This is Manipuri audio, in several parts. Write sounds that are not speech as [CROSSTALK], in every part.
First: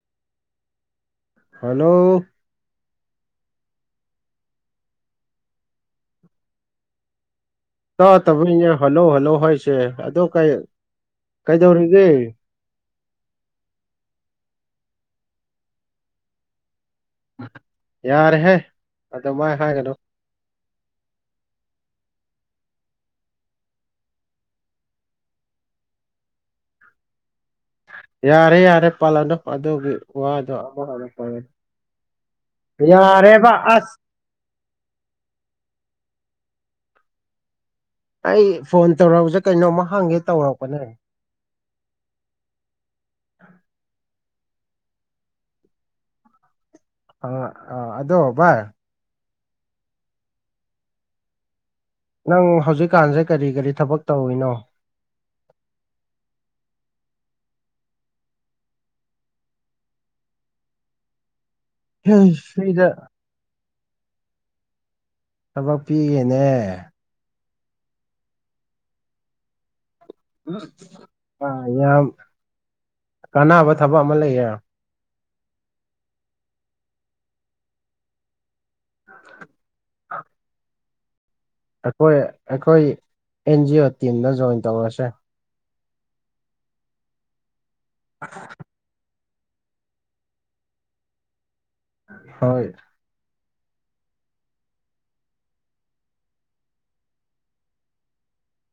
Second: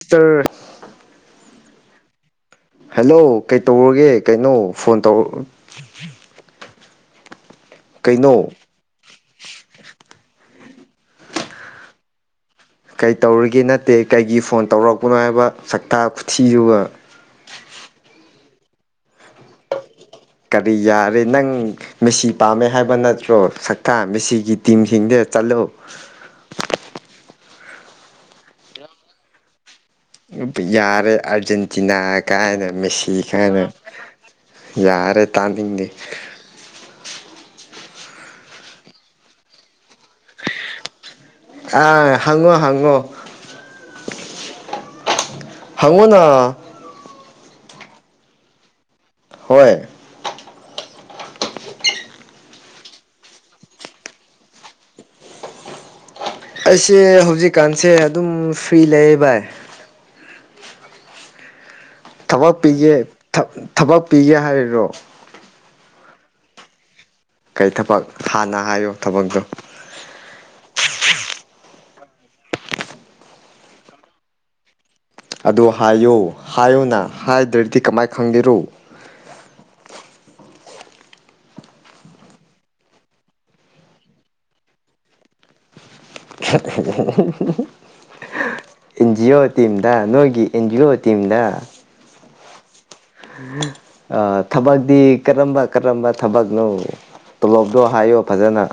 ꯁꯤꯁꯇ꯭ꯔ ꯍꯥꯜꯂꯣ ꯍꯜꯂꯣ ꯀꯩꯇꯧꯔꯒꯦ ꯀꯩꯅꯣ ꯐꯣꯟ ꯇꯧꯔꯛ ꯀꯩꯅꯣ ꯇꯥꯇꯕꯩꯅꯦ ꯍꯜꯂꯧ ꯍꯜꯂꯧ ꯍꯥꯏꯁꯦ ꯑꯗꯣ ꯀꯩ ꯀꯩꯗꯧꯔꯤꯒꯦ ꯀꯩ ꯇꯧꯔꯤꯒꯦ ꯅꯠꯇꯦ ꯀꯩꯒꯤ ꯐꯣꯟ ꯇꯧꯔꯛꯄꯅꯣ ꯍꯥꯏꯕ ꯁꯛꯇꯥ ꯈꯨꯊꯤꯗꯨꯒ ꯌꯥꯔꯦꯍꯦ ꯑꯗꯨꯃꯥꯏ ꯍꯥꯏꯒꯅꯨ ꯀꯔꯤ ꯌꯥꯔꯦ ꯅꯪ ꯃꯦꯁꯤ ꯄꯥꯝꯃꯦ ꯍꯥꯏꯕ ꯅꯠꯇ꯭ꯔꯣ ꯁꯛꯇꯥ ꯃꯦꯁꯤꯒꯤ ꯇꯤꯝꯁꯤꯡꯗ ꯆꯠꯂꯣ ꯌꯥꯔꯦ ꯌꯥꯔꯦ ꯄꯜꯂꯅꯨ ꯑꯗꯨꯒꯤ ꯋꯥꯗꯣ ꯑꯃꯨꯛ ꯍꯟꯅ ꯌꯥꯔꯦ ꯄꯜꯂꯅꯨ ꯑꯥꯔꯖꯦꯟꯇꯤꯅꯥ ꯀꯥꯏꯅ ꯃꯦꯁꯤ ꯌꯥꯔꯦꯕ ꯀꯥꯏꯅ ꯑꯁ ꯌꯥꯔꯦ ꯇꯥꯅꯤꯡꯗꯦ ꯑꯩ ꯐꯣꯟ ꯇꯧꯔꯛꯄꯖꯦ ꯀꯩꯅꯣꯝꯃ ꯍꯪꯒꯦ ꯇꯧꯔꯛꯄꯅꯦ ꯑꯥ ꯍꯪꯉꯣ ꯍꯪꯉꯣ ꯍꯪꯉꯨꯅꯥ ꯑ ꯑ ꯑꯗꯣ ꯕꯥꯏ ꯍꯣꯏ ꯅꯪ ꯍꯧꯖꯤꯛꯀꯥꯟꯁꯦ ꯀꯔꯤ ꯀꯔꯤ ꯊꯕꯛ ꯇꯧꯔꯤꯅꯣ ꯑꯩꯁꯦ ꯍꯧꯖꯤꯛꯀꯥꯟꯁꯦ ꯑꯗꯨꯝ ꯐ꯭ꯔꯤ ꯂꯩꯌꯦ ꯚꯥꯏ ꯍꯩꯁ ꯊꯕꯛ ꯐ꯭ꯔꯤꯗ ꯄꯤꯒꯦ ꯊꯞ ꯊꯕꯛ ꯄꯤꯒꯦ ꯍꯥꯏꯔꯤꯔꯣ ꯊꯕꯛ ꯄꯤꯒꯦꯅꯦ ꯀꯩ ꯊꯕꯛ ꯍꯥꯟꯅ ꯍꯥꯏꯌꯣ ꯊꯕꯛꯇꯣ ꯑ ꯌꯥꯝ ꯀꯥꯟꯅꯕ ꯊꯕꯛ ꯑꯃ ꯂꯩꯌꯦ ꯑꯗꯨ ꯍꯥꯏꯌꯣ ꯍꯥꯏꯌꯨꯅ ꯍꯥꯏꯗ꯭ꯔꯗꯤ ꯀꯃꯥꯏ ꯈꯪꯒꯦꯔꯣ ꯑꯩꯈꯣꯏ ꯑꯩꯈꯣꯏ ꯑꯦꯟ ꯖꯤ ꯑꯣ ꯇꯤꯝꯗ ꯖꯣꯏꯟ ꯇꯧꯔꯁꯦ [UNINTELLIGIBLE] ꯑ [UNINTELLIGIBLE] ꯑꯦꯟ ꯖꯤ ꯑꯣ ꯇꯤꯝꯗ ꯅꯣꯏꯒꯤ ꯑꯦꯟ ꯖꯤ ꯑꯣ ꯇꯤꯝꯗ ꯍꯣꯏ ꯑ ꯊꯕꯛꯇꯤ ꯀꯔꯝꯕ ꯀꯔꯝꯕ ꯊꯕꯛꯅꯣ ꯇꯣꯂꯣꯞꯁꯨ ꯍꯥꯏꯌꯣ ꯐꯖꯅ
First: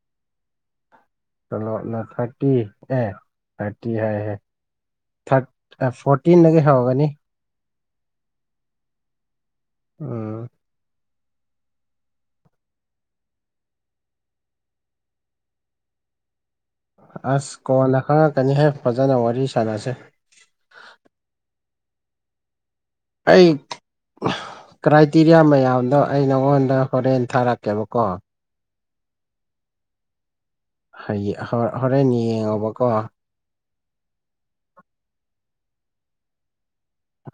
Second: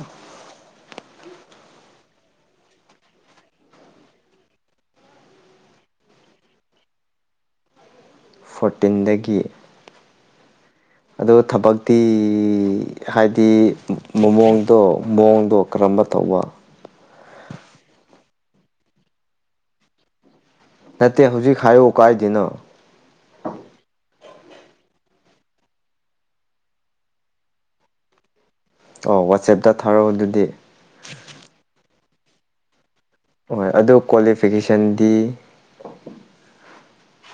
ꯇꯣꯂꯣꯞꯅ ꯊꯥꯔꯇꯤ ꯑꯦ ꯊꯥꯔꯇꯤ ꯍꯥꯏꯔꯦ ꯊꯠ ꯑ ꯐꯣꯔꯇꯤꯟꯗꯒꯤ ꯍꯧꯔꯒꯅꯤ ꯐꯣꯔꯇꯤꯟꯗꯒꯤ ꯎꯝ ꯑꯗꯣ ꯊꯕꯛꯇꯤ ꯍꯥꯏꯗꯤ ꯃꯑꯣꯡꯗꯣ ꯃꯑꯣꯡꯗꯣ ꯀꯔꯝꯕ ꯇꯧꯕ ꯑꯁ ꯀꯣꯟꯅ ꯈꯪꯪꯉꯛꯀꯅꯤꯍꯦ ꯐꯖꯅ ꯋꯥꯔꯤ ꯁꯥꯟꯅꯁꯦ ꯅꯠꯇꯦ ꯍꯧꯖꯤꯛ ꯍꯥꯏꯌꯣ ꯀꯥꯏꯗꯦꯅ ꯑꯩ ꯀ꯭ꯔꯥꯏꯇꯤꯔꯤꯌꯥ ꯃꯌꯥꯝꯗꯣ ꯑꯩ ꯅꯪꯉꯣꯟꯗ ꯍꯣꯔꯦꯟ ꯊꯥꯔꯛꯀꯦꯕꯀꯣ ꯑꯣ ꯋꯥꯆꯦꯞꯇ ꯊꯥꯔꯛꯑꯣ ꯑꯗꯨꯗꯤ ꯍꯥꯏꯗꯤ ꯍꯣ ꯍꯣꯔꯦꯟ ꯌꯦꯡꯉꯣꯕꯀꯣ ꯍꯣꯏ ꯑꯗꯨ ꯀ꯭ꯋꯥꯂꯤꯐꯤꯀꯦꯁꯟꯗꯤ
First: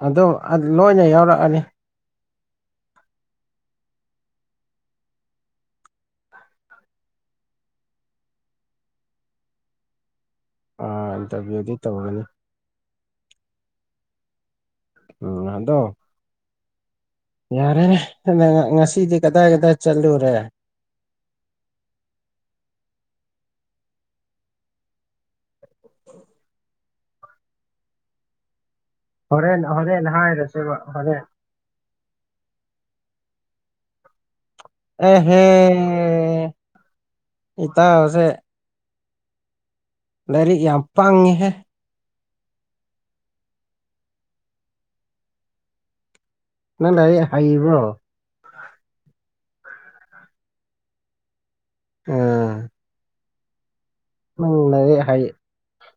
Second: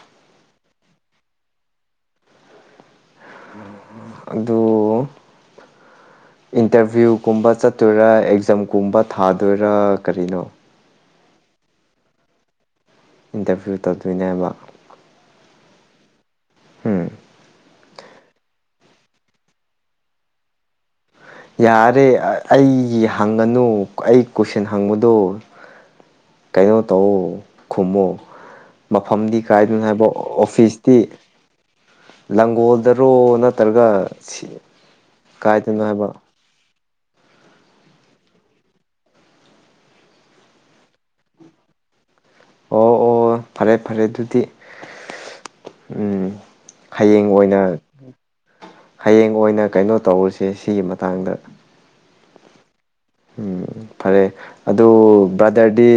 ꯑꯗꯣ ꯑꯟ ꯂꯣꯏꯅ ꯌꯥꯎꯔꯛꯑꯅꯤ ꯑꯗꯨ ꯏꯟꯇꯔꯚ꯭ꯌꯨꯏꯒꯨꯝꯕ ꯆꯠꯇꯣꯏꯔꯥ ꯑꯦꯛꯖꯥꯝꯒꯨꯝꯕ ꯊꯥꯗꯣꯏꯔꯥ ꯀꯔꯤꯅꯣ ꯑ ꯏꯟꯇꯔꯚ꯭ꯌꯨꯏꯗꯤ ꯇꯧꯔꯅꯤ ꯏꯟꯇꯔꯚ꯭ꯌꯨꯏ ꯇꯧꯗꯣꯏꯅꯦꯕ ꯎꯝ ꯑꯗꯣ ꯎꯝ ꯌꯥꯔꯦꯅꯦ ꯉꯁꯤꯗꯤ ꯀꯗꯥꯏ ꯀꯗꯥꯏ ꯆꯠꯂꯨꯔꯦ ꯌꯥꯔꯦ ꯑꯩꯒꯤ ꯍꯪꯒꯅꯨ ꯑꯩ ꯀꯣꯏꯁꯟ ꯍꯪꯕꯗꯣ ꯀꯩꯅꯣ ꯇꯧꯋꫭ ꯈꯨꯝꯃꫭ ꯃꯐꯝꯗꯤ ꯍꯣꯔꯦꯟ ꯀꯥꯏꯗꯅꯦ ꯍꯣꯔꯦꯟ ꯍꯥꯏꯕ ꯍꯥꯏꯔꯁꯦꯕ ꯑꯣꯐꯤꯁꯇꯤ ꯍꯣꯔꯦꯟ ꯂꯥꯡꯒꯣꯜꯗꯔꯣ ꯅꯠꯇ꯭ꯔꯒ ꯑꯦꯍꯦ ꯀꯥꯏꯗꯅꯣ ꯍꯥꯏꯕ ꯏꯇꯥꯎꯖꯦ ꯂꯥꯏꯔꯤꯛ ꯌꯥꯝ ꯄꯥꯡꯉꯦꯍꯦ ꯑꯣ ꯑꯣ ꯐꯔꯦ ꯐꯔꯦ ꯑꯗꯨꯗꯤ ꯎꯝ ꯅꯪ ꯂꯥꯏꯔꯤꯛ ꯍꯌꯦꯡ ꯑꯣꯏꯅ ꯍꯩꯕ꯭ꯔꯣ ꯍꯌꯦꯡ ꯑꯣꯏꯅ ꯀꯩꯅꯣ ꯇꯧꯔꯨꯁꯦ ꯁꯤꯒꯤ ꯃꯇꯥꯡꯗ ꯎꯝ ꯎꯝ ꯐꯔꯦ ꯑꯗꯨ ꯂꯥꯏꯔꯤꯛ ꯍꯩ ꯗꯗꯤ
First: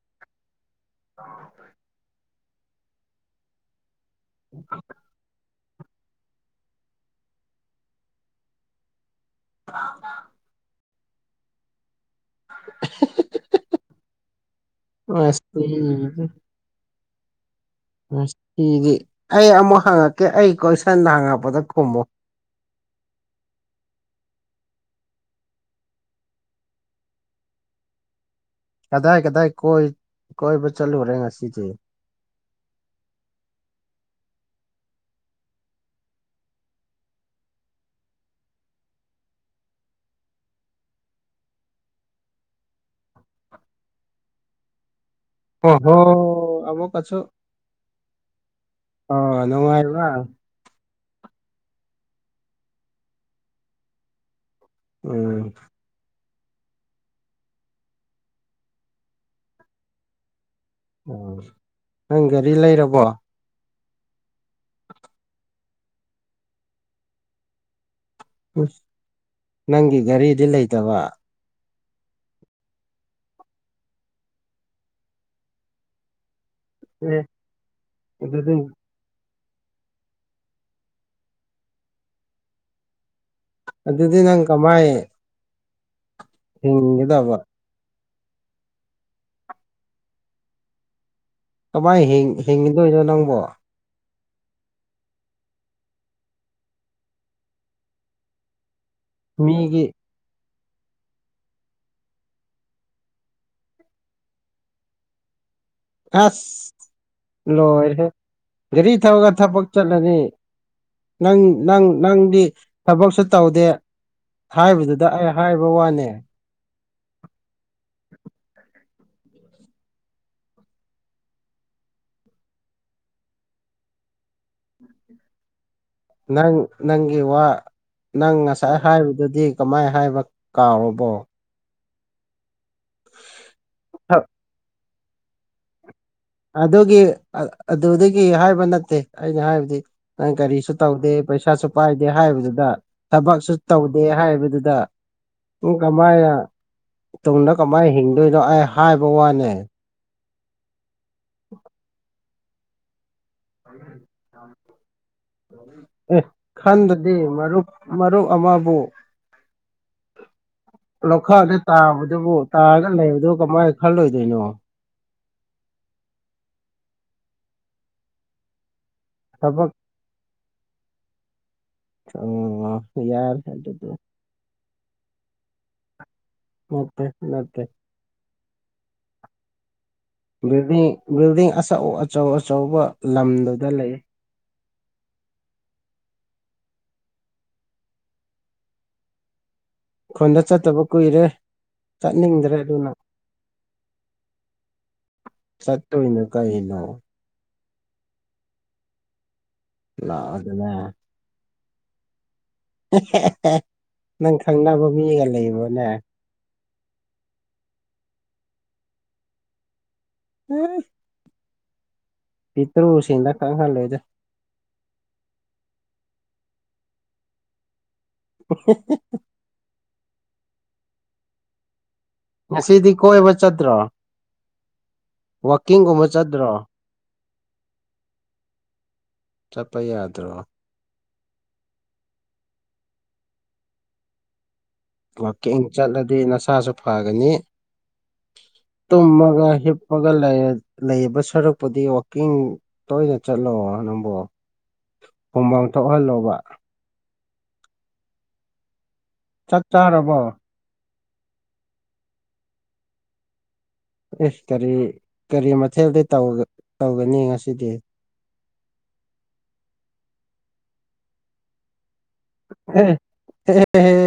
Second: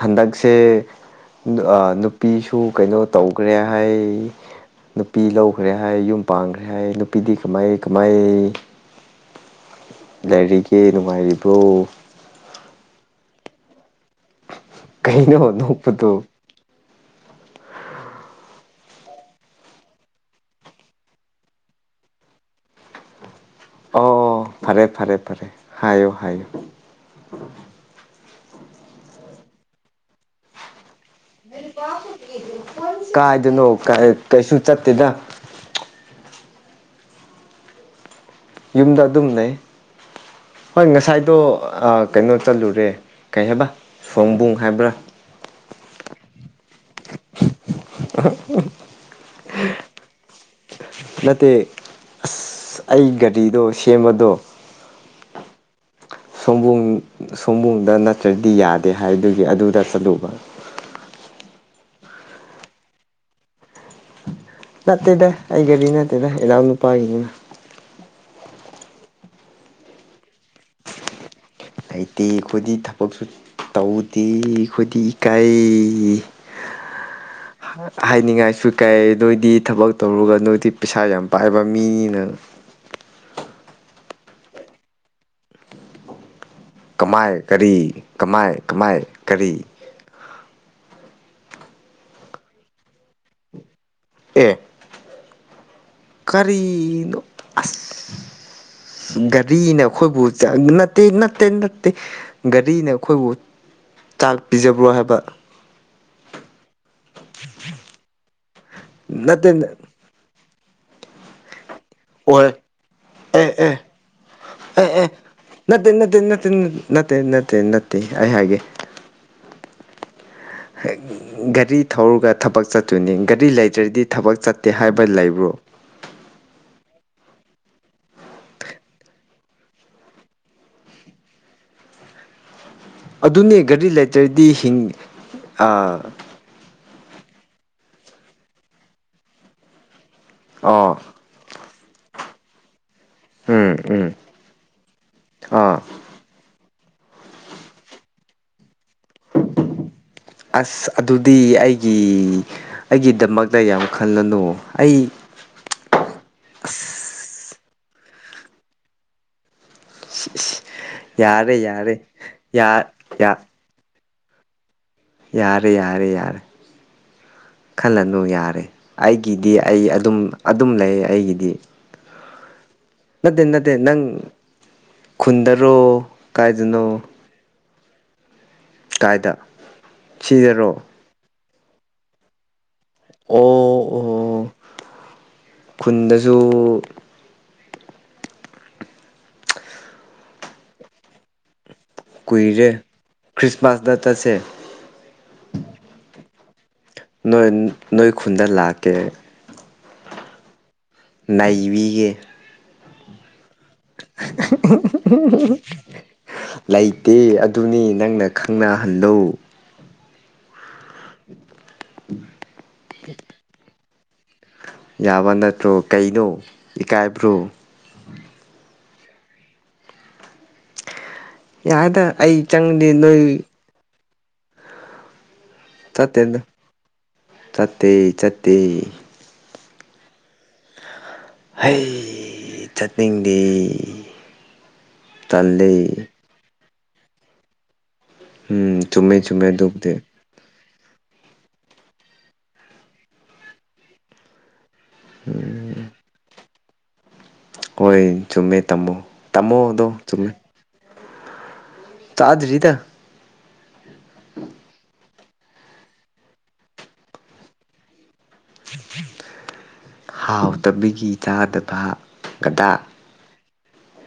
ꯍꯟꯗꯛꯁꯦ ꯅꯨ ꯅꯨꯄꯤꯁꯨ ꯀꯩꯅꯣ ꯇꯧꯈ꯭ꯔꯦ ꯍꯥꯏ ꯎ ꯅꯨꯄꯤ ꯂꯧꯈ꯭ꯔꯦ ꯍꯥꯏ ꯌꯨꯝ ꯄꯥꯡꯈ꯭ꯔꯦ ꯍꯥꯏ ꯅꯨꯄꯤꯗꯤ ꯀꯃꯥꯏ ꯀꯃꯥꯏ ꯂꯩꯔꯤꯒꯦ ꯅꯨꯡꯉꯥꯏꯔꯤꯕ꯭ꯔꯣ [INAUDIBLE] ꯀꯩꯅꯩꯅ ꯅ ꯎꯄꯗꯨ ꯉꯁꯤꯗꯤ ꯁꯤꯗꯤ ꯑꯩ ꯑꯃꯨꯛ ꯍꯪꯉꯛꯀꯦ ꯑꯩ ꯀꯣꯏꯁꯟꯗ ꯍꯪꯉꯛꯄꯗ ꯈꯨꯝꯃꯣ ꯑꯣ ꯐꯔꯦ ꯐꯔꯦ ꯐꯔꯦ ꯍꯥꯏꯌꯨ ꯍꯥꯏꯌꯨ ꯀꯗꯥꯏ ꯀꯗꯥꯏ ꯀꯣꯏ ꯀꯣꯏꯕ ꯆꯜꯂꯨꯔꯦ ꯉ ꯀꯥꯏꯗꯅꯣ ꯀꯩꯁꯨ ꯆꯠꯇꯦꯗ ꯌꯨꯝꯗ ꯑꯗꯨꯝꯅ ꯍꯣꯏ ꯉꯁꯥꯏꯗꯣ ꯀꯩꯅꯣ ꯆꯠꯂꯨꯔꯦ ꯀꯩ ꯍꯥꯏꯕ ꯁꯣꯕꯨꯡ ꯍꯥꯏꯕ꯭ꯔꯥ ꯑꯣ ꯍꯣ ꯑꯃꯃꯨꯛ ꯀꯁꯨ ꯑꯣ ꯅꯅꯨꯡꯉꯥꯏ ꯋꯥ ꯅꯠꯇꯦ ꯑꯁ ꯑꯩ ꯒꯥꯔꯤꯗꯣ ꯁꯦꯝꯕꯗꯣ ꯎꯝ ꯁꯣꯝꯕꯣꯡ ꯁꯣꯝꯕꯨꯡꯗ ꯅꯠꯇ꯭ꯔꯗꯤ ꯌꯥꯗꯦ ꯍꯥꯏꯕꯗꯨꯒꯤ ꯑꯗꯨꯗ ꯆꯠꯂꯨꯕ ꯑꯣ ꯅꯪ ꯒꯥꯔꯤ ꯂꯩꯔꯕꯣ ꯅꯠꯇꯦꯗ ꯑꯩ ꯒꯥꯔꯤ ꯅꯠꯇꯦꯗ ꯏꯅꯥꯎ ꯅꯨꯄꯥꯒꯤꯅꯤꯅ ꯎ ꯅꯪꯒꯤ ꯒꯥꯔꯤꯗꯤ ꯂꯩꯇꯕ ꯂꯩꯇꯦ ꯑꯩꯈꯣꯏꯗꯤ ꯊꯕꯛꯁꯨ ꯇꯧꯗꯦ ꯑꯩꯈꯣꯏꯗꯤ ꯏꯀꯥꯏ ꯑꯦ ꯑꯗꯨꯗꯤ ꯍꯥꯏꯅꯤꯡꯉꯥꯏꯁꯨ ꯀꯩ ꯑꯗꯨ ꯑꯣꯏꯗꯤ ꯊꯕꯛ ꯇꯧꯔꯒ ꯅꯣꯏꯗꯤ ꯄꯩꯁꯥ ꯌꯥꯝ ꯄꯥꯏꯕ ꯃꯤꯅꯤꯅ ꯑꯗꯨꯗꯤ ꯅꯪ ꯀꯃꯥꯏꯦ ꯀꯃꯥꯏ ꯀꯔꯤ ꯀꯃꯥꯏ ꯀꯃꯥꯏ ꯀꯔꯤ ꯀꯃꯥꯏꯅ ꯍꯤꯡꯉꯗꯣꯏꯅꯣ ꯅꯪꯕꯣ ꯑꯦ ꯀꯔꯤꯅꯣ ꯑꯁ ꯒꯥꯔꯤꯅ ꯃꯤꯒꯤ ꯑꯩꯈꯣꯏꯕꯨ ꯅꯠꯇꯦ ꯅꯠꯇꯦ ꯅꯠꯇꯦ ꯒꯥꯔꯤꯅ ꯑꯩꯈꯣꯏꯕꯨ ꯆꯥꯛ ꯄꯤꯖꯕ꯭ꯔꯣ ꯍꯥꯏꯕ ꯑꯁ ꯂꯣꯏꯔꯦ ꯒꯥꯔꯤ ꯊꯧꯔꯒ ꯅꯠꯇꯦ ꯊꯕꯛ ꯆꯠꯂꯅꯤ ꯅꯪ ꯅꯪ ꯅꯪꯗꯤ ꯑꯣꯏ ꯊꯕꯛꯁꯨ ꯑꯦ ꯇꯧꯗꯦ ꯑꯦ ꯍꯥꯏꯕꯗꯨꯗ ꯑꯩ ꯍꯥꯏꯕ ꯋꯥꯅꯦ ꯅꯠꯇ ꯅꯠꯇꯦ ꯅꯠꯇꯦ ꯅꯠꯇꯦ ꯑꯩ ꯍꯥꯏꯒꯦ ꯒꯥꯔꯤ ꯊꯧꯔꯒ ꯊꯕꯛ ꯆꯠꯇꯣꯏꯅꯤ ꯒꯥꯔꯤ ꯂꯩꯗ꯭ꯔꯗꯤ ꯊꯕꯛ ꯆꯠꯇꯦ ꯍꯥꯏꯕ ꯂꯩꯕ꯭ꯔꯣ ꯅꯪ ꯅꯪꯒꯤ ꯋꯥ ꯅꯪ ꯉꯁꯥꯏ ꯍꯥꯏꯕꯗꯨꯗꯤ ꯀꯃꯥꯏꯅ ꯍꯥꯏꯕ ꯀꯥꯎꯔꯕꯣ ꯑꯗꯨꯅꯦ ꯒꯥꯔꯤ ꯂꯩꯦꯇꯔꯗꯤ ꯍꯤꯡ ꯑꯗꯨꯒꯤ ꯑꯗꯨꯗꯒꯤ ꯍꯥꯏꯕ ꯅꯠꯇꯦ ꯑꯩꯅ ꯍꯥꯏꯕꯗꯤ ꯅꯪ ꯀꯔꯤꯁꯨ ꯑꯣ ꯇꯧꯗꯦ ꯄꯩꯁꯥꯁꯨ ꯄꯥꯏꯗꯦ ꯍꯥꯏꯕꯗꯨꯗ ꯊꯕꯛꯁꯨ ꯎꯝ ꯇꯧꯗꯦ ꯎꯝ ꯍꯥꯏꯕꯗꯨꯗ ꯎ ꯑꯥ ꯀꯃꯥꯏꯅ ꯇꯨꯡꯗ ꯀꯃꯥꯏꯅ ꯍꯤꯡꯗꯣꯏꯅꯣ ꯑꯩ ꯍꯥꯏꯕ ꯋꯥꯅꯦ ꯑꯁ ꯑꯗꯨꯗꯤ ꯑꯩꯒꯤ ꯑꯩꯒꯤꯗꯃꯛ ꯗ ꯌꯥꯝ ꯈꯜꯂꯅꯨ ꯑꯩ ꯑ ꯑꯦ ꯈꯟꯗꯗꯤ ꯃꯔꯨꯞ ꯃꯔꯨꯞ ꯑꯃꯕꯨ ꯂꯧꯈꯥꯗ ꯌꯥꯔꯦ ꯌꯥꯔꯦ ꯇꯥꯕꯗꯨꯕꯨ ꯌꯥ ꯇꯥꯔꯒ ꯂꯩꯕꯗꯨ ꯌꯥ ꯀꯃꯥꯏꯅ ꯈꯜꯂꯣꯏꯗꯣꯏꯅꯣ ꯌꯥꯔꯦ ꯌꯥꯔꯦ ꯌꯥꯔꯦ ꯈꯜꯂꯅꯨ ꯌꯥꯔꯦ ꯑꯩꯒꯤꯗꯤ ꯊꯕꯛ ꯑꯩ ꯑꯗꯨꯝ ꯑꯗꯨꯝ ꯂꯩ ꯑꯩꯒꯤꯗꯤ [UNINTELLIGIBLE] ꯅꯠꯇꯦ ꯅꯠꯇꯦ ꯑꯗꯨꯗꯤ ꯅꯪ ꯈꯨꯟꯗꯔꯣ ꯀꯥꯏꯗꯅꯣ ꯅꯠꯇꯦ ꯅꯠꯇꯦ [UNINTELLIGIBLE] ꯀꯥꯏꯗ ꯁꯤꯗꯔꯣ ꯕꯤꯜꯗꯤꯡ ꯑꯆꯧ ꯑꯆꯧ ꯑꯆꯧꯕ ꯂꯝꯗꯨꯗ ꯑꯣ ꯂꯩ ꯑꯣ ꯈꯨꯟꯗꯁꯨ ꯈꯨꯟꯗ ꯆꯠꯇꯕ ꯀꯨꯏꯔꯦ ꯆꯠꯅꯤꯡꯗ꯭ꯔꯦ ꯀꯨꯏꯔꯦ ꯑꯗꯨꯅ ꯈ꯭ꯔꯤꯁꯃꯥꯁꯗ ꯆꯠꯁꯦ ꯁꯠꯇꯣꯏꯅꯦ ꯀꯩꯅꯣ ꯅꯣꯏ ꯅꯣꯏ ꯈꯨꯟꯗ ꯂꯥꯛꯀꯦ ꯂꯥꯛꯑꯣꯗꯅ ꯅꯩꯕꯤꯒꯦ [UNINTELLIGIBLE] ꯅꯪ ꯈꯪꯅꯕ ꯃꯤꯒ ꯂꯩꯕ꯭ꯔꯣꯅꯦ ꯂꯩꯇꯦ ꯑꯗꯨꯅꯤ ꯅꯪꯅ ꯈꯪꯅꯍꯜꯂꯨ ꯎꯝ [INAUDIBLE] [UNINTELLIGIBLE] ꯁꯤꯡꯗ ꯈꯪꯍꯟꯂꯣꯏꯗ ꯌꯥꯕ ꯅꯠꯇ꯭ꯔꯣ ꯀꯩꯅꯣ ꯏꯀꯥꯏꯕ꯭ꯔꯣ [UNINTELLIGIBLE] ꯌꯥꯗ ꯑꯩ ꯆꯪꯗꯦ ꯅꯣꯏ ꯅꯠꯇ꯭ꯔꯣ ꯋꯥꯀꯤꯡꯒꯨꯝꯕ ꯆꯠꯇꯦꯗ ꯆꯠꯇ꯭ꯔꯣ ꯆꯠꯇꯦ ꯆꯠꯇꯦ ꯆꯠꯄ ꯌꯥꯗ꯭ꯔꯣ ꯍꯩ ꯆꯠꯅꯤꯡꯗꯦ ꯋꯥꯀꯤꯡ ꯇꯜꯂꯦ ꯆꯠꯂꯗꯤ ꯅꯁꯥꯁꯨ ꯐꯒꯅꯤ ꯎꯝ ꯆꯨꯝꯃꯦ ꯆꯨꯝꯃꯦ ꯇꯨꯝꯃꯒ ꯑꯗꯨꯕꯨꯗꯤ ꯍꯤꯞꯄꯒ ꯂꯩꯔꯗꯤ ꯂꯩꯕ ꯁꯔꯨꯛꯄꯨꯗꯤ ꯋꯥꯛꯀꯤꯡ ꯇꯣꯏꯅ ꯆꯠꯂꯣ ꯅꯪꯕꯨ ꯍꯨꯃꯥꯡ ꯊꯣꯛꯍꯜꯂꯣꯕ ꯍꯣꯏ ꯆꯨꯝꯃꯦ ꯇꯝꯃꯣ ꯇꯝꯃꯣ ꯆꯥꯛ ꯑꯗꯣ ꯆꯥꯔꯕꯣ ꯆꯨꯝꯃꯦ ꯆꯥꯗ꯭ꯔꯤꯗ ꯑꯦ ꯀꯔꯤ ꯀꯔꯤ ꯃꯊꯦꯜꯗꯤ ꯇꯧꯒꯅꯤ ꯉꯁꯤꯗꯤ [UNINTELLIGIBLE] ꯍꯥꯎ ꯇꯕꯤꯒꯤ ꯆꯥꯗꯕ ꯒꯗꯥ [UNINTELLIGIBLE]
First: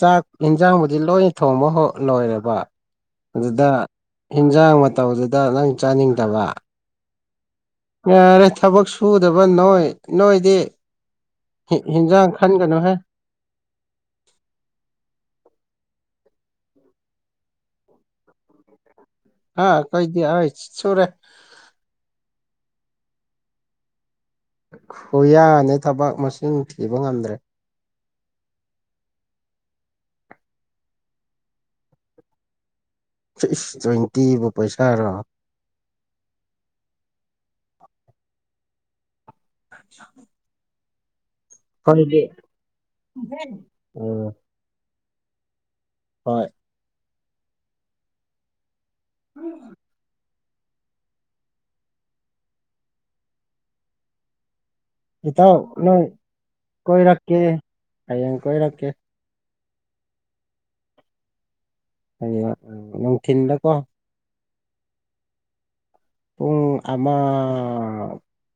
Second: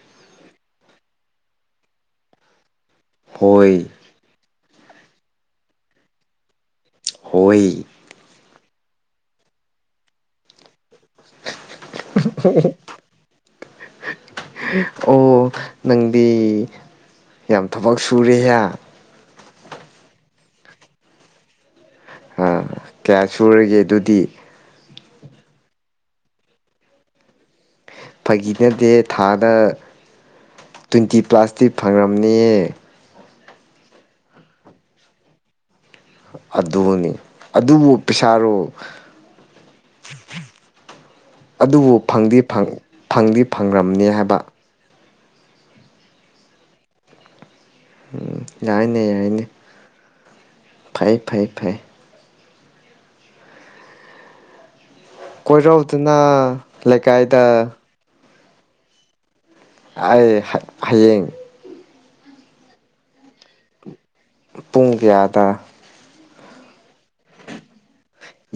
ꯆꯥꯛ ꯌꯦꯟꯖꯥꯡꯕꯨꯗꯤ ꯂꯣꯏ ꯊꯣꯡꯕ ꯂꯣꯏꯔꯦꯕ ꯑꯗꯨꯗ ꯍꯣꯏ ꯍꯤꯟꯖꯥꯡ ꯃꯇꯧꯗꯨꯗ ꯅꯪ ꯆꯥꯅꯤꯡꯗꯕ ꯍꯣꯏ ꯌꯥꯔꯦ ꯊꯕꯛ ꯁꯨꯗꯕ ꯅꯣꯏ ꯅꯣꯏꯗꯤ ꯍꯤ ꯍꯤꯟꯖꯥꯡ ꯈꯟꯒꯅꯨꯍꯦ [UNINTELLIGIBLE] [INAUDIBLE] ꯑꯣ ꯅꯪꯗꯤ ꯌꯥꯝ ꯊꯕꯛ ꯁꯨꯔꯦꯍꯦ ꯍꯥ ꯑꯩꯈꯣꯏꯗꯤ ꯍꯥꯏ ꯁꯨꯔꯦ ꯑ ꯀꯌꯥ ꯁꯨꯔꯒꯦ ꯑꯗꯨꯗꯤ ꯈꯨꯌꯥꯅꯤ ꯊꯕꯛ ꯃꯁꯤꯡ ꯊꯤꯕ ꯉꯝꯗ꯭ꯔꯦ ꯐꯒꯤ ꯅꯠꯗꯦ ꯊꯥꯗ ꯇ꯭ꯋꯦꯟꯇꯤ ꯄ꯭ꯂꯥꯁꯇꯤ ꯐꯪꯉꯝꯅꯤꯌꯦ ꯏꯁ ꯇ꯭ꯋꯦꯟꯇꯤꯕꯨ ꯄꯩꯁꯥꯔꯣ ꯑꯗꯨꯅꯤ ꯑꯗꯨꯕꯨ ꯄꯩꯁꯥꯔꯣ ꯑ ꯑꯗꯨꯕꯨ ꯐꯪꯗꯤ ꯐꯪꯗꯤ ꯐꯪ꯭ꯔꯝꯅꯤ ꯎꯝ ꯍꯥꯏꯕ ꯍꯣꯏ ꯌꯥꯏꯅꯦ ꯌꯥꯏꯅꯦ ꯐꯩ ꯐꯩ ꯐꯩ ꯏꯇꯥꯎ ꯅꯣꯏ ꯀꯣꯏꯔꯧꯗꯅ ꯀꯣꯏꯔꯛꯀꯦ ꯂꯩꯀꯥꯏꯗ ꯍꯌꯦꯡ ꯀꯣꯏꯔꯛꯀꯦ ꯑꯩ ꯍꯌꯦꯡ ꯑꯣꯡ ꯊꯗꯀꯣ ꯄꯨꯡ ꯀꯌꯥꯗ ꯄꯨꯡ ꯑꯃ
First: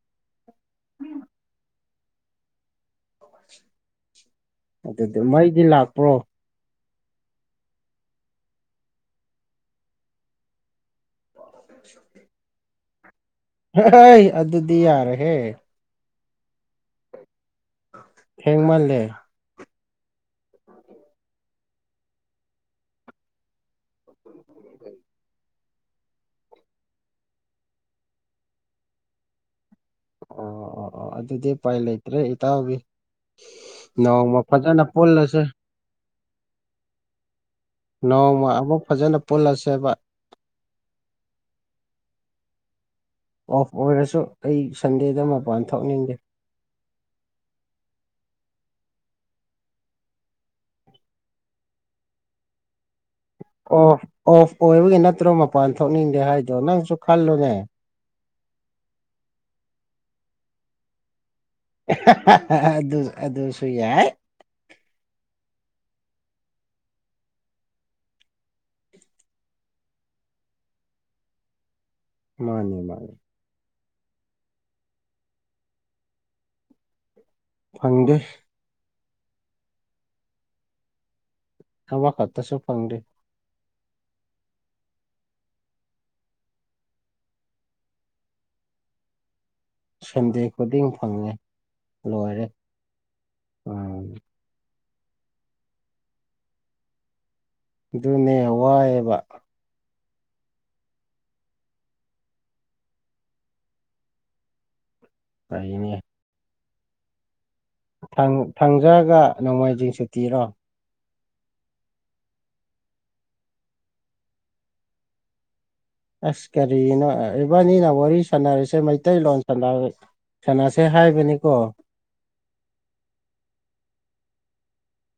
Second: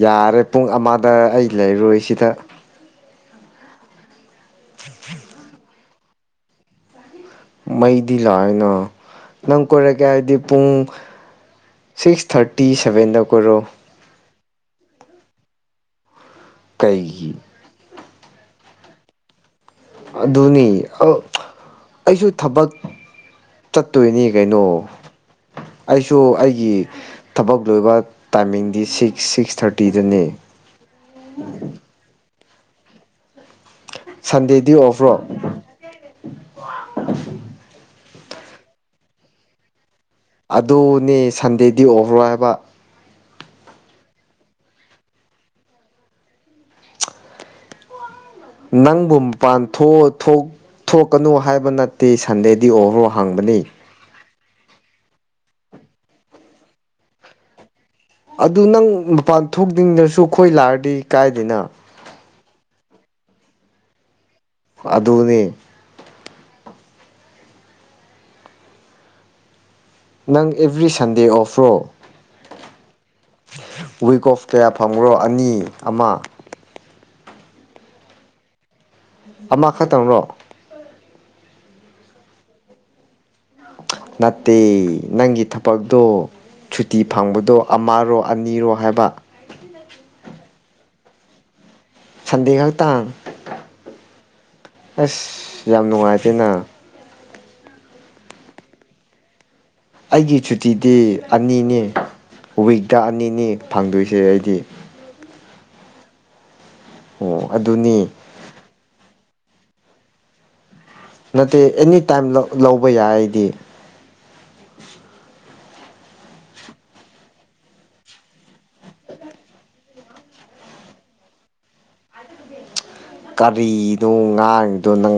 ꯌꯥꯔꯦ ꯄꯨꯡ ꯑꯃꯗ ꯑꯩ ꯂꯩꯔꯣꯏ ꯁꯤꯗ ꯑꯗꯨꯗꯤ ꯃꯩꯗꯤ ꯂꯥꯛꯄ꯭ꯔꯣ ꯃꯩꯗꯤ ꯂꯥꯛꯑꯣꯏꯅ ꯅꯪ ꯀꯣꯏꯔꯛꯀꯦ ꯍꯥꯏꯗꯤ ꯄꯨꯡ ꯁꯤꯛꯁ ꯊꯥꯔꯇꯤ ꯁꯦꯕꯦꯟꯗ ꯀꯔꯣ ꯑꯩ ꯑꯗꯨꯗꯤ ꯌꯥꯔꯦꯍꯦ ꯀꯩꯒꯤ ꯍꯦꯡꯡ ꯃꯥꯜꯂꯦ ꯑꯗꯨꯅꯤ ꯑꯩꯁꯨ ꯊꯕꯛ ꯆꯠꯇꯣꯏꯅꯤ ꯀꯩꯅꯣ ꯑꯩꯁꯨ ꯑꯩꯒꯤ ꯊꯕꯛ ꯂꯣꯏꯕ ꯇꯥꯏꯃꯤꯡꯗꯤ ꯁꯤꯛꯁ ꯁꯤꯛꯁ ꯊꯥꯔꯇꯤ ꯀꯤꯗꯅꯦ ꯑꯣ ꯑꯣ ꯑꯣ ꯑꯗꯨꯗꯤ ꯎꯄꯥꯏ ꯂꯩꯇ꯭ꯔꯦ ꯏꯇꯥꯎꯒꯤ ꯅꯃ ꯁꯟꯗꯦꯗꯤ ꯐꯖꯥꯅ ꯑꯣꯐꯔꯣ ꯐꯣꯜꯂꯁꯦ ꯅꯣꯡꯃ ꯑꯃꯨꯛ ꯐꯖꯅ ꯄꯨꯜꯂꯁꯦꯕ ꯑꯗꯨꯅꯦ ꯁꯟꯗꯦꯗꯤ ꯑꯣꯏꯈ꯭ꯔꯣ ꯍꯥꯏꯕ ꯑꯣꯐ ꯑꯣꯏꯔꯁꯨ ꯑꯩ ꯁꯟꯗꯦꯗ ꯃꯄꯥꯟ ꯊꯣꯛꯅꯤꯡꯗꯦ ꯅꯪꯕꯨ ꯄꯥꯟꯊꯣꯛ ꯊꯣꯛ ꯊꯣꯛꯀꯅꯨ ꯍꯥꯏꯕ ꯅꯠꯇꯦ ꯁꯟꯗꯦꯗꯤ ꯑꯣꯕꯔꯣ ꯍꯥꯡꯕꯅꯤ ꯑꯣꯐ ꯑꯣꯐ ꯑꯣꯏꯕꯒꯤ ꯅꯠꯇ꯭ꯔꯣ ꯃꯄꯥꯟ ꯊꯣꯛꯅꯤꯡꯗꯦ ꯍꯥꯏꯗꯣ ꯅꯪꯁꯨ ꯈꯜꯂꯨꯅꯦ ꯑꯗꯨ ꯅꯪ ꯃꯄꯥꯟ ꯊꯣꯛꯇ꯭ꯔꯤꯗꯁꯨ ꯑꯩꯈꯣꯏ ꯂꯥꯛꯔꯗꯤ ꯀꯥꯏꯗꯅ ꯑꯗꯨ ꯑꯗꯨꯁꯨ ꯌꯥꯏ ꯑꯗꯨꯅꯤ ꯅꯪ ꯑꯦꯕ꯭ꯔꯤ ꯁꯟꯗꯦ ꯑꯣꯐ꯭ꯔꯣ ꯃꯥꯅꯦ ꯃꯥꯅꯦ ꯋꯤꯛ ꯑꯣꯐ ꯀꯌꯥ ꯐꯪꯕ꯭ꯔꯣ ꯑꯅꯤ ꯑꯃ ꯐꯪꯗꯦ ꯑꯃ ꯈꯛꯇꯪꯔꯣ ꯑ ꯋꯥ ꯀꯠꯇꯁꯨꯣꯄꯪꯔꯤ ꯅꯠꯇꯦ ꯅꯪꯒꯤ ꯊꯕꯛꯇꯣ ꯁꯨꯇꯤ ꯐꯪꯕꯗꯣ ꯑꯃꯔꯣ ꯑꯅꯤꯔꯣ ꯍꯥꯏꯕ ꯁꯟꯗꯦ ꯈꯨꯗꯤꯡ ꯐꯪꯉꯦ ꯂꯣꯏꯔꯦ ꯁꯟꯗꯦ ꯈꯛꯇꯥꯡ ꯎꯝ ꯑꯁ ꯌꯥꯝ ꯅꯨꯡꯉꯥꯏꯇꯦꯅ ꯑꯗꯨꯅꯦ ꯋꯥꯏꯑꯦꯕ ꯑꯩꯒꯤ ꯁꯨꯇꯤꯗꯤ ꯑꯅꯤꯅꯤ ꯋꯤꯛꯇ ꯑꯅꯤꯅꯤ ꯐꯪꯗꯣꯏꯁꯦ ꯑꯩꯗꯤ ꯇ ꯏꯅꯦ ꯑꯣ ꯑꯗꯨꯅꯤ ꯊꯪꯖꯔꯒ ꯅꯣꯡꯃꯥꯏꯖꯤꯡꯁꯤ ꯄꯤꯔꯣ ꯅꯠꯇꯦ ꯑꯦꯅꯤ ꯇꯥꯏꯝ ꯂꯧꯕ ꯌꯥꯗꯤ ꯑꯁ ꯀꯔꯤꯒꯤꯅꯣ ꯏꯕꯥꯅꯤꯅ ꯋꯥꯔꯤ ꯁꯥꯟꯅꯔꯤꯁꯦ ꯃꯩꯇꯩꯂꯣꯟ ꯁꯥꯟꯅꯔ ꯁꯅꯥꯁꯦ ꯍꯥꯏꯕꯅꯤꯀꯣ꯫ ꯀꯔꯤꯅꯣ ꯉꯥꯡꯉꯔꯤꯗꯣ ꯅꯪ꯫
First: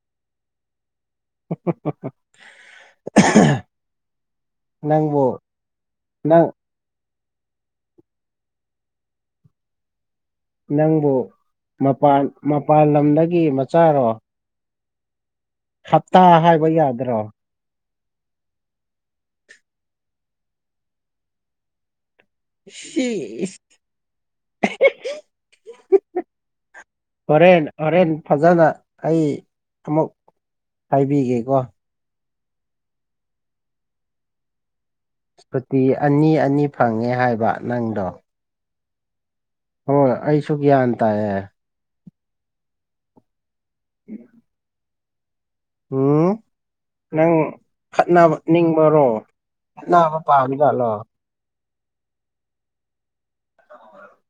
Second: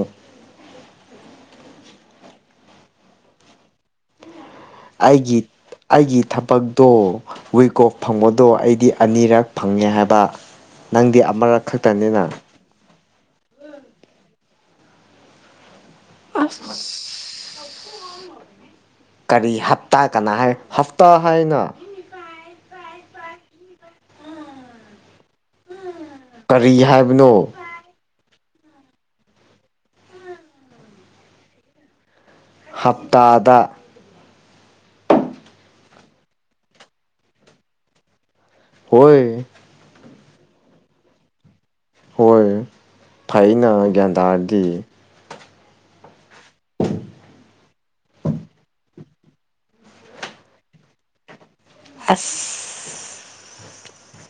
[UNINTELLIGIBLE] ꯅꯪꯕꯨ ꯑꯩꯒꯤ ꯑꯩꯒꯤ ꯅꯪ ꯊꯕꯛ꯫ ꯇꯣ ꯋꯤꯀꯣꯐ ꯐꯪꯕꯗꯣ ꯑꯩꯗꯤ ꯑꯅꯤꯔꯛ ꯐꯪꯉꯦ ꯍꯥꯏꯕ꯫ ꯅꯪꯗꯤ ꯑꯃꯔꯛ ꯈꯛꯇꯅꯤꯅ꯫ ꯃꯄꯥꯥꯟ ꯂꯝꯗꯒꯤ ꯃꯆꯥꯔꯣ꯫ ꯍꯞꯇꯥ ꯍꯥꯏꯕ ꯌꯥꯗ꯭ꯔꯣ꯫ [UNINTELLIGIBLE] ꯀꯔꯤ ꯍꯞꯇꯥ ꯀꯅꯥ ꯍꯥꯏ ꯍꯞꯇꯥ ꯍꯥꯏꯅ ꯁꯤ [UNINTELLIGIBLE] ꯀꯔꯤ ꯍꯥꯏꯕꯅꯣ꯫ ꯍꯣꯔꯦꯟ ꯍꯣꯔꯦꯟ ꯐꯖꯅ ꯑꯩ ꯑꯃꯨꯛ ꯍꯥꯏꯕꯤꯒꯦꯀꯣ꯫ ꯍꯞꯇꯥꯗ꯫ ꯁꯨꯇꯤ ꯑꯅꯤ ꯑꯅꯤ ꯐꯪꯉꯦ ꯍꯥꯏꯕ ꯅꯪꯗꯣ꯫ ꯍꯣꯏ꯫ ꯍꯣꯏ ꯑꯩꯁꯨ ꯒ꯭ꯌꯥꯟ ꯇꯥꯏꯌꯦ꯫ ꯍꯣꯏ ꯐꯩꯅ ꯒ꯭ꯌꯥꯟ ꯇꯥꯔꯗꯤ꯫ ꯎꯝ꯫ ꯅꯪ ꯈꯠꯅꯕ ꯅꯤꯡꯕꯔꯣ ꯈꯠꯅꯕ ꯄꯥꯝꯃꯤꯖꯥꯠꯂꯣ꯫ ꯑꯁ꯫ [UNINTELLIGIBLE]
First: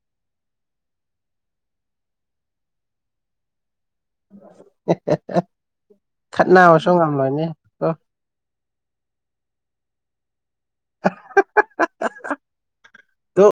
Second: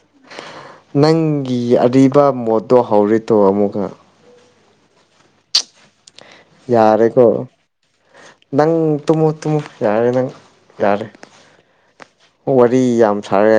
ꯅꯪꯒꯤ ꯑꯔꯤꯕ ꯃꯣꯠꯇꯣ ꯍꯧꯔꯤ ꯇꯣ ꯑꯃꯨꯛꯀ꯫ [UNINTELLIGIBLE] ꯈꯠꯅꯕꯁꯨ ꯉꯝꯂꯣꯏꯅꯦ ꯌꯥꯔꯦꯀꯣ ꯀꯣ ꯅꯪ ꯇꯨꯃꯨ ꯇꯨꯃꯨ ꯌꯥꯔꯦ ꯅꯪ꯫ ꯌꯥꯔꯦ ꯋꯥꯔꯤ ꯌꯥꯝ ꯁꯥꯔꯦ꯫